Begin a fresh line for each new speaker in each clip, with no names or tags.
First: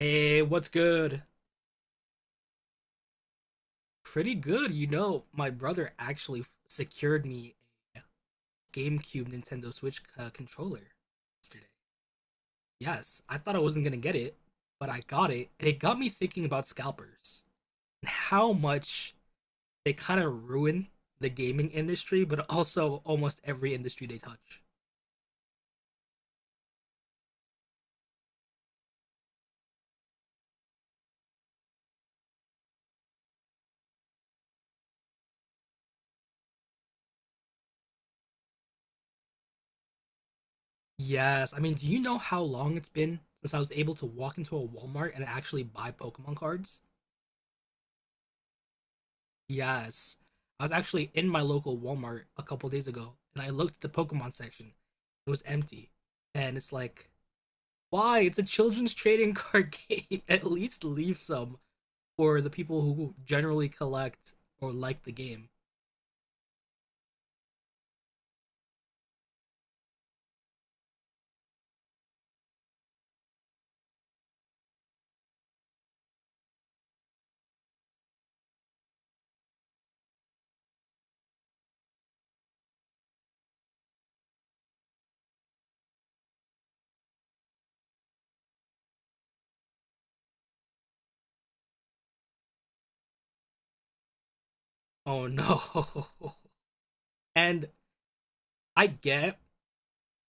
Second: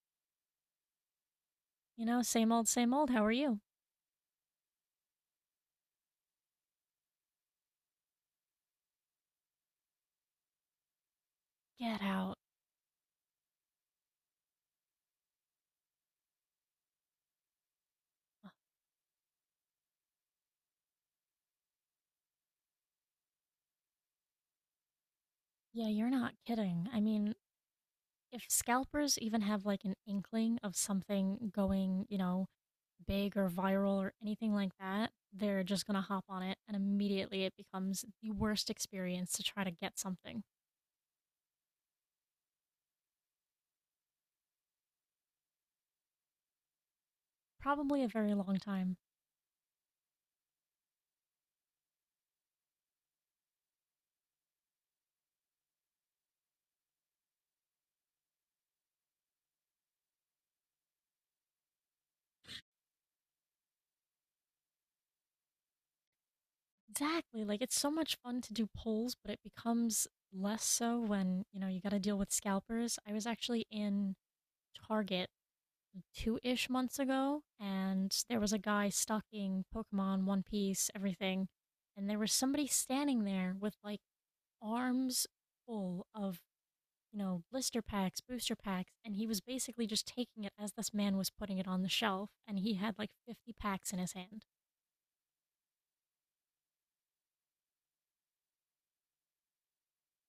Hey, what's good?
You know, same old, same old. How are you?
Pretty good, you know. My brother actually secured me a GameCube Nintendo Switch controller yesterday.
Get out.
Yes, I thought I wasn't gonna get it, but I got it, and it got me thinking about scalpers and how much they kind of ruin the gaming industry, but also almost every industry they touch.
Yeah, you're not kidding. I mean, if scalpers even have like an inkling of something going, big or viral or anything like that, they're just going to hop on it and immediately it becomes the worst experience to try to get something.
Yes, I mean, do you know how long it's been since I was able to walk into a Walmart and actually buy Pokemon cards?
Probably a very long time.
Yes. I was actually in my local Walmart a couple days ago and I looked at the Pokemon section. It was empty. And it's like, why? It's a children's trading card game. At least leave some for the people who generally collect or like the game.
Exactly. Like it's so much fun to do polls, but it becomes less so when, you got to deal with scalpers. I was actually in Target two ish months ago, and there was a guy stocking Pokemon, One Piece, everything, and there was somebody standing there with like arms full of blister packs, booster packs, and he was basically just taking it as this man was putting it on the shelf, and he had like 50 packs in his hand.
Oh no. And I get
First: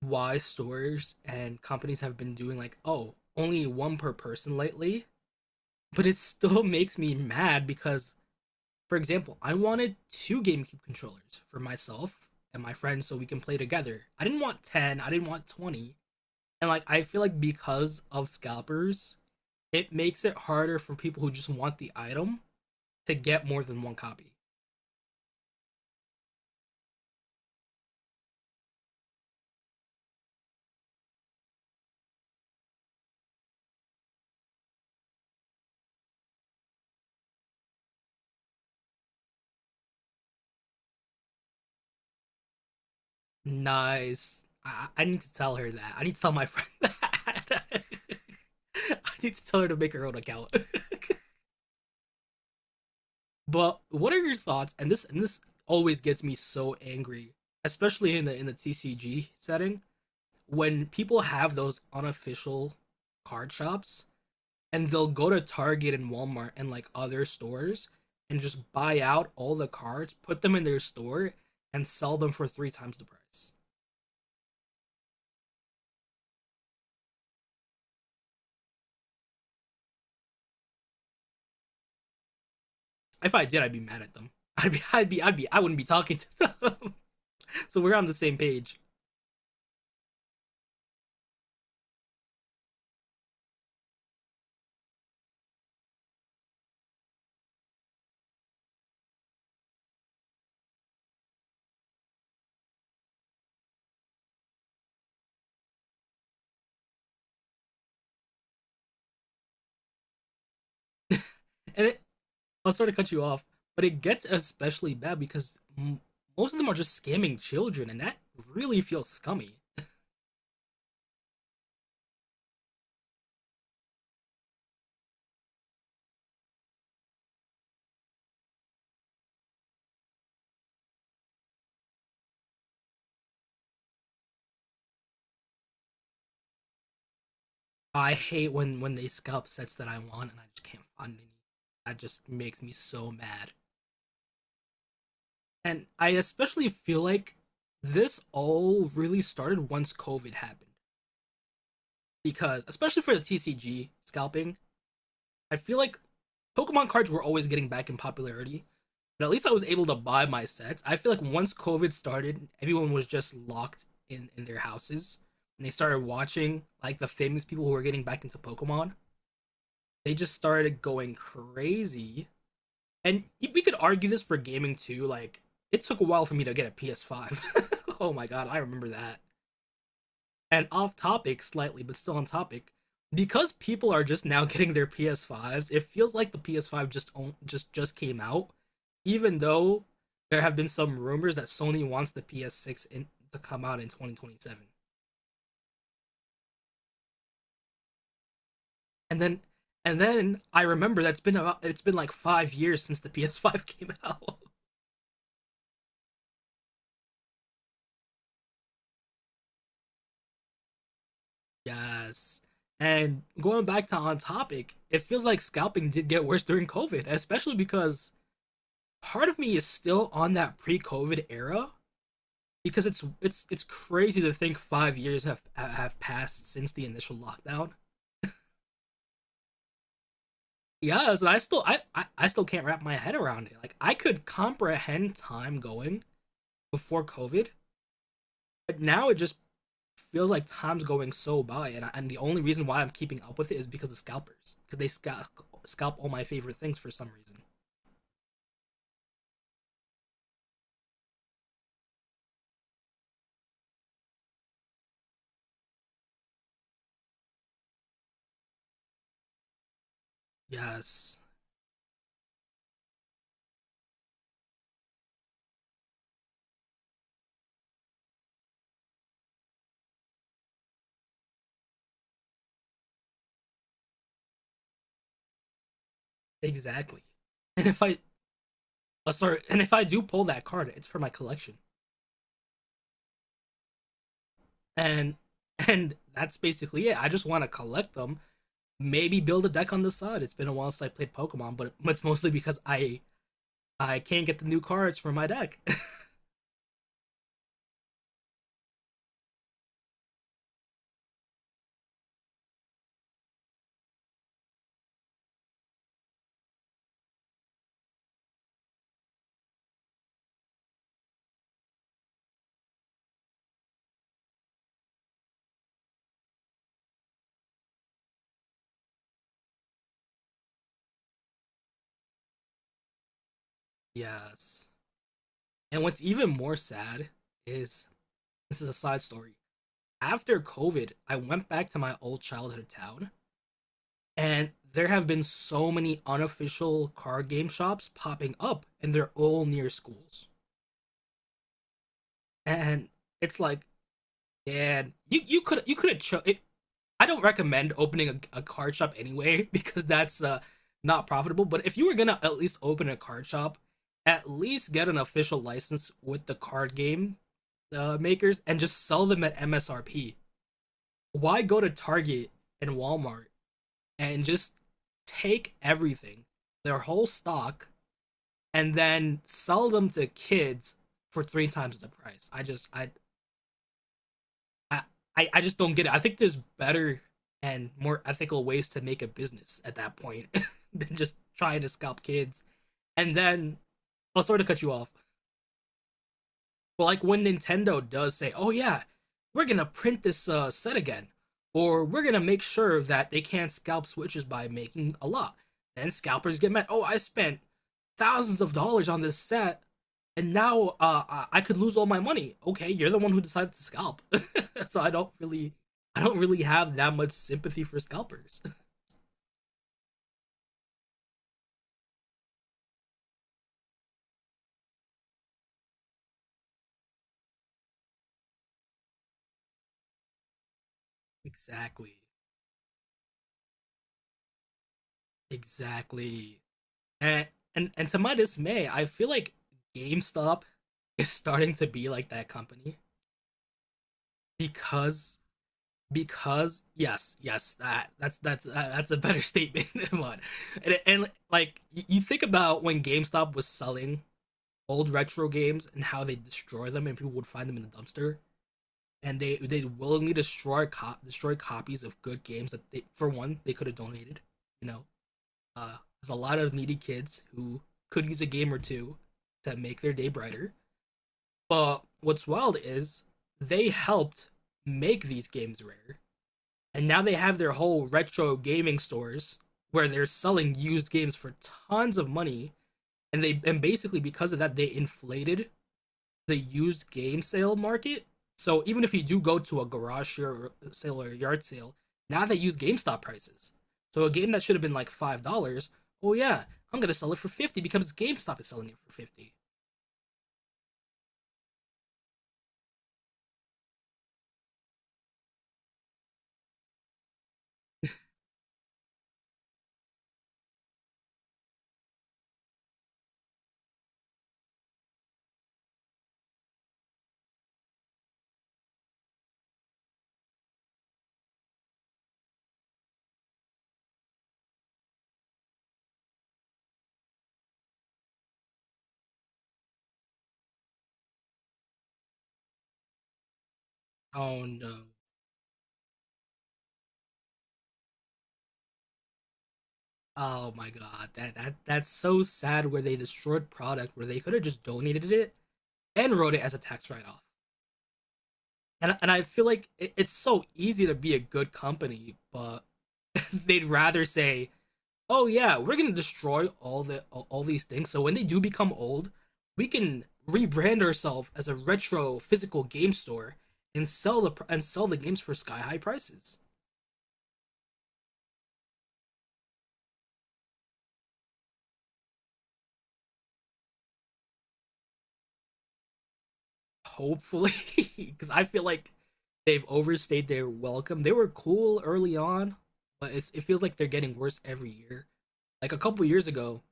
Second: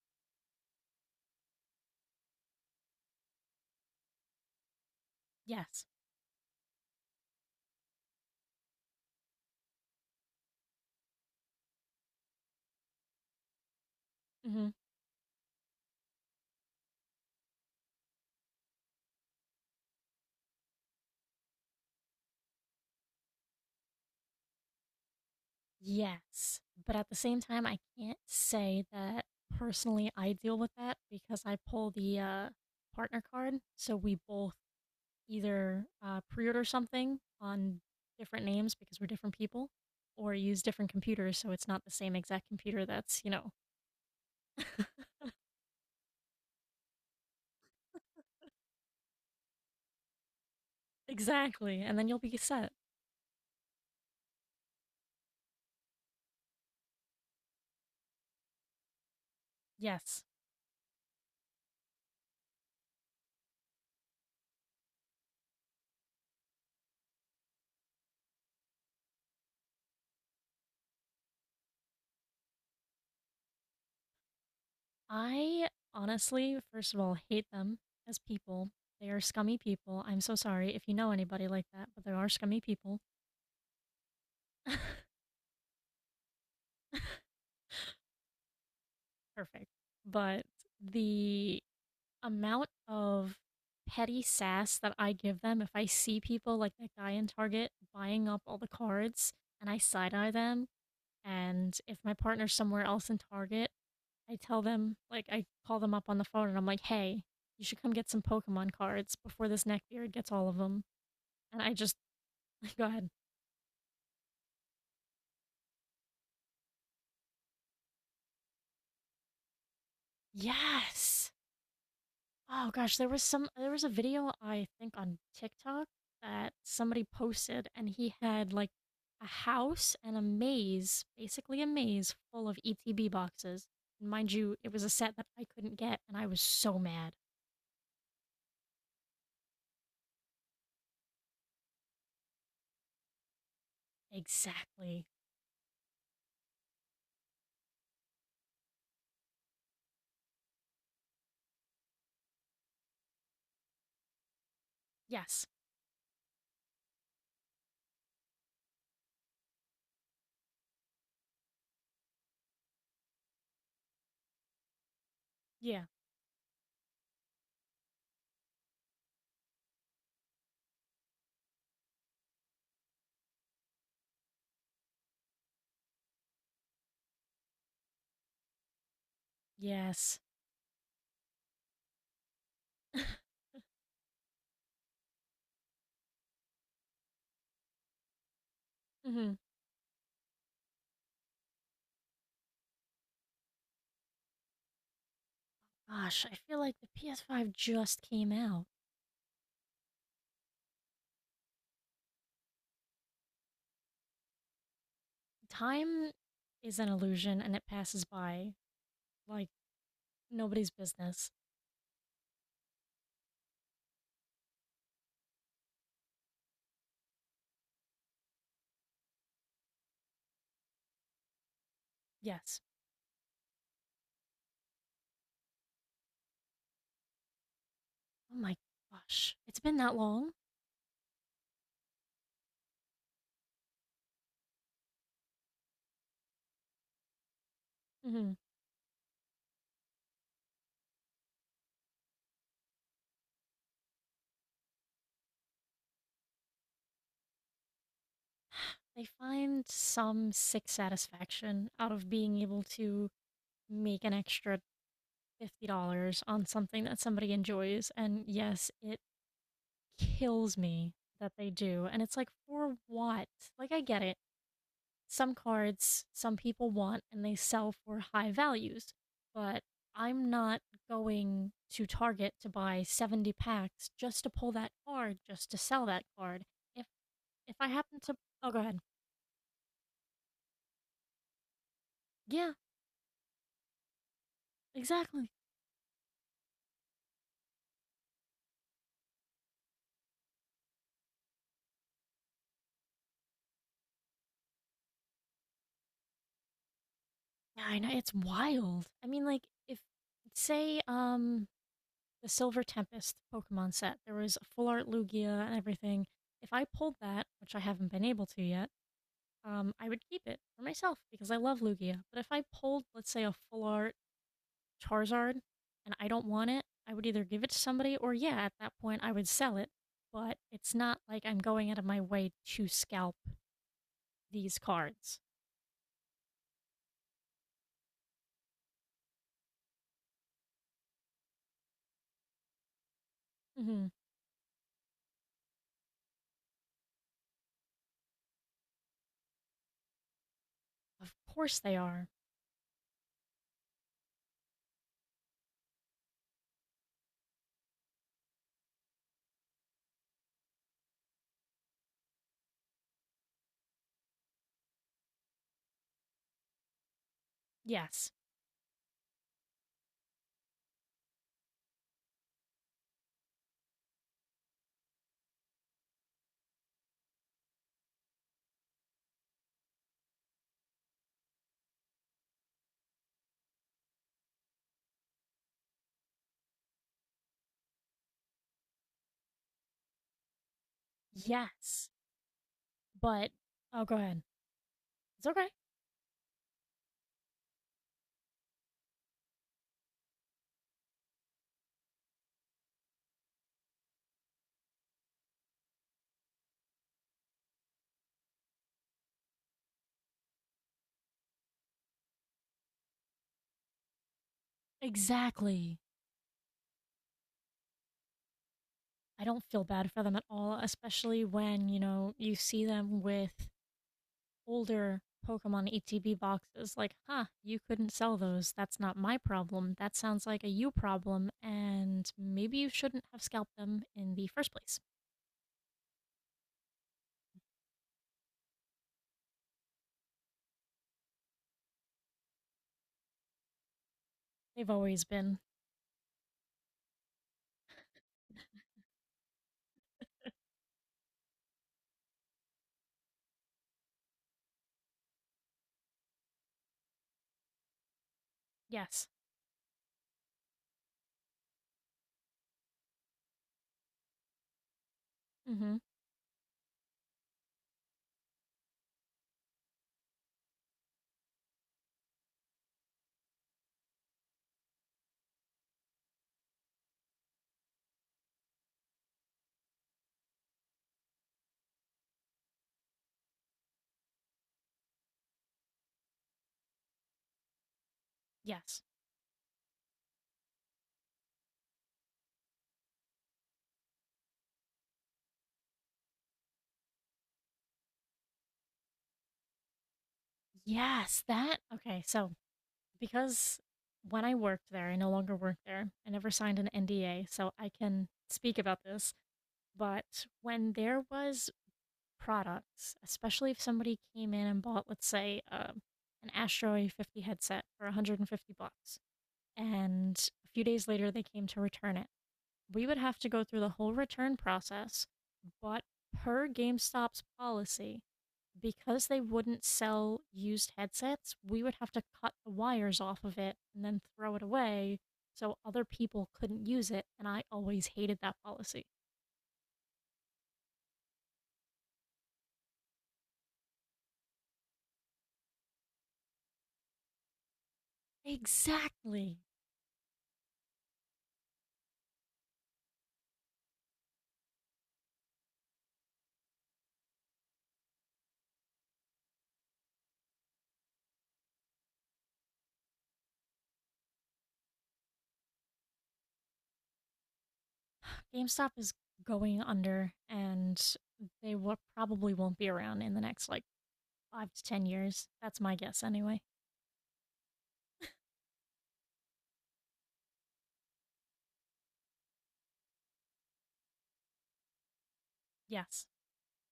why stores and companies have been doing like, oh, only one per person lately,
Yes.
but it still makes me mad because for example, I wanted two GameCube controllers for myself and my friends so we can play together. I didn't want
hmm
10, I didn't want 20. And like I feel like because of scalpers, it makes it harder for people who just want the item to get more than one copy.
Yes. But at the same time, I can't say that personally I deal with that because I pull the partner card, so we both either pre-order something on different names because we're different people, or use different computers so it's not the same exact computer that's.
Nice. I, I need to tell her that. I need to tell my friend that. I need to tell her to make her own account.
Exactly. And then you'll be set.
But what are your thoughts? And this always gets me so angry, especially in the TCG setting
Yes.
when people have those unofficial card shops, and they'll go to Target and Walmart and like other stores and just buy out all the cards, put them in their store, and sell them for three times the price.
I honestly, first of all, hate them as people. They are scummy people. I'm so sorry if you know anybody like that, but they are scummy people.
If I did, I'd be mad at them. I wouldn't be talking to them. So we're on the same page.
Perfect. But the amount of petty sass that I give them if I see people like that guy in Target buying up all the cards and I side eye them, and if my partner's somewhere else in Target, I tell them, like, I call them up on the phone and I'm like, hey, you should come get some Pokemon cards before this neckbeard gets all of them. And I
and
just,
it, I'll
go
sort of
ahead.
cut you off, but it gets especially bad because most of them are just scamming children, and that really feels scummy.
Yes. Oh gosh, there was a video I think on TikTok that somebody posted and he had like a house and a maze, basically a maze full of ETB boxes. And mind you, it was a set that I couldn't get and I was so mad.
I hate when they scalp sets that I want and I just can't find any. That just makes me so mad.
Exactly.
And I especially feel like this all really started once COVID happened because, especially for the TCG scalping,
Yes.
I feel like Pokemon cards were always getting back in popularity. But at least I was able to buy my sets. I feel like once COVID started, everyone was just locked in their houses and they
Yeah.
started watching like the famous people who were getting back into Pokemon. They just started going crazy, and we could argue this for gaming too. Like, it took a while for me to get a PS5. Oh my god, I remember that.
Yes.
And off topic slightly, but still on topic, because people are just now getting their PS5s, it feels like the PS5 just came out,
hmm
even though there have been some rumors that Sony wants the PS6 in, to come out in 2027.
Gosh, I feel like the PS5 just came out.
And then and then I remember that's been about it's been like 5 years since the PS5 came out.
Time is an illusion and it passes by like nobody's business.
Yes. And going back to on topic, it feels like scalping did get worse during COVID, especially because part of me is still on that pre-COVID era
Yes.
because it's crazy to think 5 years have passed since the initial lockdown.
Oh my gosh. It's been that long?
Yes, and I still can't wrap my head around it. Like I could comprehend time going before COVID,
Mhm.
but now it just feels like time's going so by, and I, and the only reason why I'm keeping up with it is because of scalpers, because they scalp all my favorite things for some reason.
They find some sick satisfaction out of being able to make an extra $50 on something that somebody enjoys. And yes, it kills me
Yes,
that they do. And it's like, for what? Like, I get it. Some cards some people want and they sell for high values, but I'm not going to Target to buy 70 packs just to pull that card, just to sell that card. If
exactly.
If
And
I
if I
happen to— oh, go ahead.
sorry, and if I do pull that card, it's for my collection,
Yeah,
and
exactly.
that's basically it. I just want to collect them, maybe build a deck on the side. It's been a while since I played Pokemon, but it's mostly because I can't get the new cards for my deck.
Yeah, I know it's wild. I mean, like if say the Silver Tempest Pokemon set, there was a full art Lugia and everything. If I pulled that, which I haven't been able to yet, I would keep it for myself because I love Lugia. But if I pulled, let's say, a full art Charizard and I don't want it, I would either give it to somebody or yeah, at that point I would sell it. But it's not like I'm going out of my way to scalp these
Yes,
cards.
and what's even more sad is this is a side story. After COVID, I went back to my old childhood town,
Hmm
and there have been so many unofficial card game shops popping up, and they're all near schools.
Of course they are.
And it's like, man, you you could have cho- it. I don't recommend opening a card shop anyway because that's not profitable. But if you were gonna at least open a card shop, at least get an official license with the card game
Yes.
makers and just sell them at MSRP. Why go to Target and Walmart and just take everything, their whole stock, and then sell them to kids for three times the price. I I just don't get it. I think there's better and more ethical ways to make a business at that point than just trying to
Yes.
scalp kids. And
But—
then
oh, go ahead.
I'll sort of cut you off.
It's okay.
But like when Nintendo does say, "Oh yeah, we're gonna print this set again," or "We're gonna make sure that they can't scalp Switches by making a lot," then scalpers get mad. Oh, I spent thousands of dollars on this set, and now I could lose all my money. Okay, you're the one who decided to scalp, so
Exactly.
I don't really have that much sympathy for scalpers.
I don't feel bad for them at all, especially when, you see them with older Pokemon ETB boxes. Like, huh, you couldn't sell those. That's not my problem. That sounds like a you problem,
Exactly,
and maybe you shouldn't have scalped them in the first place.
exactly. And and to my dismay, I feel like GameStop is starting to be like that company
They've always
because
been.
that's a better statement than one. And like you think about when GameStop was selling old retro games and how they destroy them and people would find them in the dumpster
Yes.
and they willingly destroy destroy copies of good games that they, for one, they could have donated, you know.
Mhm.
There's a lot of needy kids who could use a game or two to make their day brighter. But what's wild is they helped make these games rare, and now they have their whole retro gaming stores where they're selling used games for tons of money, and they and basically because of that they inflated the used game sale market. So even
Yes.
if you do go to a garage sale or a yard sale, now they use GameStop prices. So a game that should have been like $5, oh yeah, I'm gonna sell it for 50 because GameStop is selling it for 50.
Yes, that— okay, so because when I worked there, I no longer work there. I never signed an NDA, so I can speak about this. But when there was products, especially if somebody came in and bought, let's say, an Astro A50 headset for 150 bucks, and a few days later they came to return it, we would have to go through the whole return process. But per GameStop's policy, because they wouldn't sell used headsets, we would have to cut the wires off of it and then throw it
Oh no.
away so other people couldn't use it. And I always hated that policy.
Oh my god, that's so sad where they destroyed product where they could have just donated it and wrote it as a tax write off. And I
Exactly.
feel like it's so easy to be a good company, but they'd rather say, oh yeah, we're gonna destroy all these things. So when they do become old, we can rebrand ourselves as a retro physical game store and sell the games for sky high prices.
GameStop is going under and they will, probably won't be around in the next like five to 10 years. That's my guess anyway.
Hopefully, because I feel like they've overstayed their welcome. They were cool early on, but it feels like they're getting worse every year. Like a couple
Yes,
years ago,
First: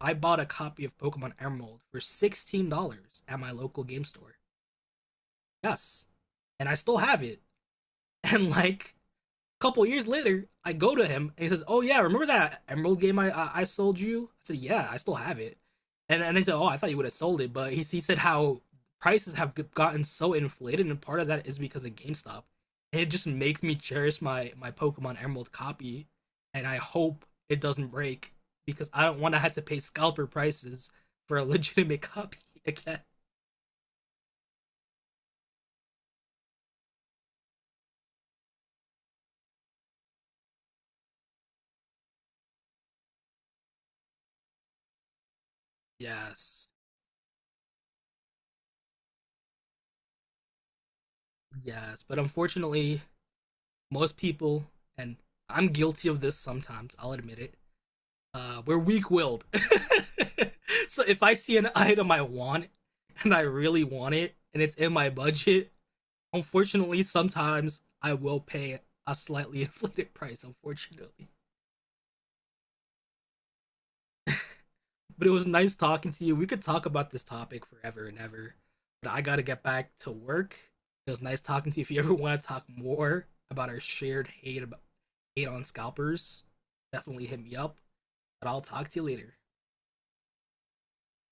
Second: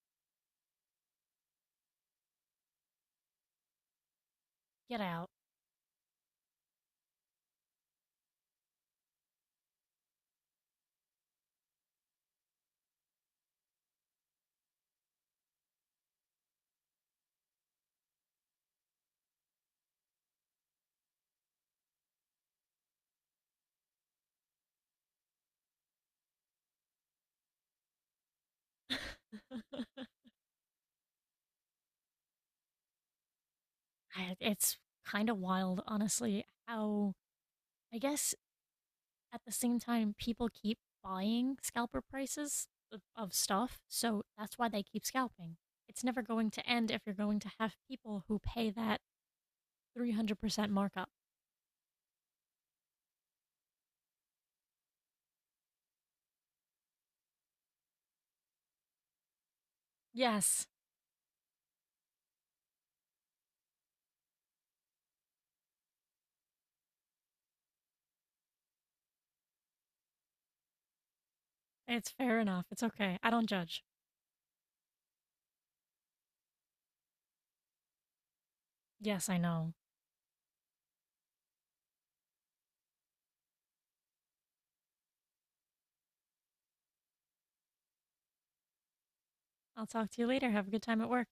I bought a copy of Pokemon Emerald for $16 at my local game store.
get out.
Yes, and I still have it. And like couple years later, I go to him and he says, "Oh yeah, remember that Emerald game I sold you?" I said, "Yeah, I still have it." And they said, "Oh, I thought you would have sold it," but he said how prices have gotten so inflated, and part of that is because of GameStop. And it just makes me cherish my Pokemon Emerald copy, and I hope it doesn't break because I don't want to have to pay scalper prices for a legitimate copy again.
It's kind of wild, honestly, how I guess at the same time, people keep buying scalper prices of stuff, so that's why they keep scalping. It's never going to
Yes,
end if you're going to have people who pay that 300% markup.
yes, but unfortunately, most people, and I'm guilty of this sometimes, I'll admit it, we're weak willed.
Yes,
So if I see an item I want and I really want it and it's in my budget, unfortunately, sometimes I will pay a slightly inflated price, unfortunately.
it's fair enough. It's okay. I don't judge.
But it was nice talking to you. We could talk about this topic forever and ever, but I
Yes,
got
I
to get
know.
back to work. It was nice talking to you. If you ever want to talk more about our shared hate on scalpers, definitely hit me up. But I'll talk to you later.
I'll talk to you later. Have a good time at work.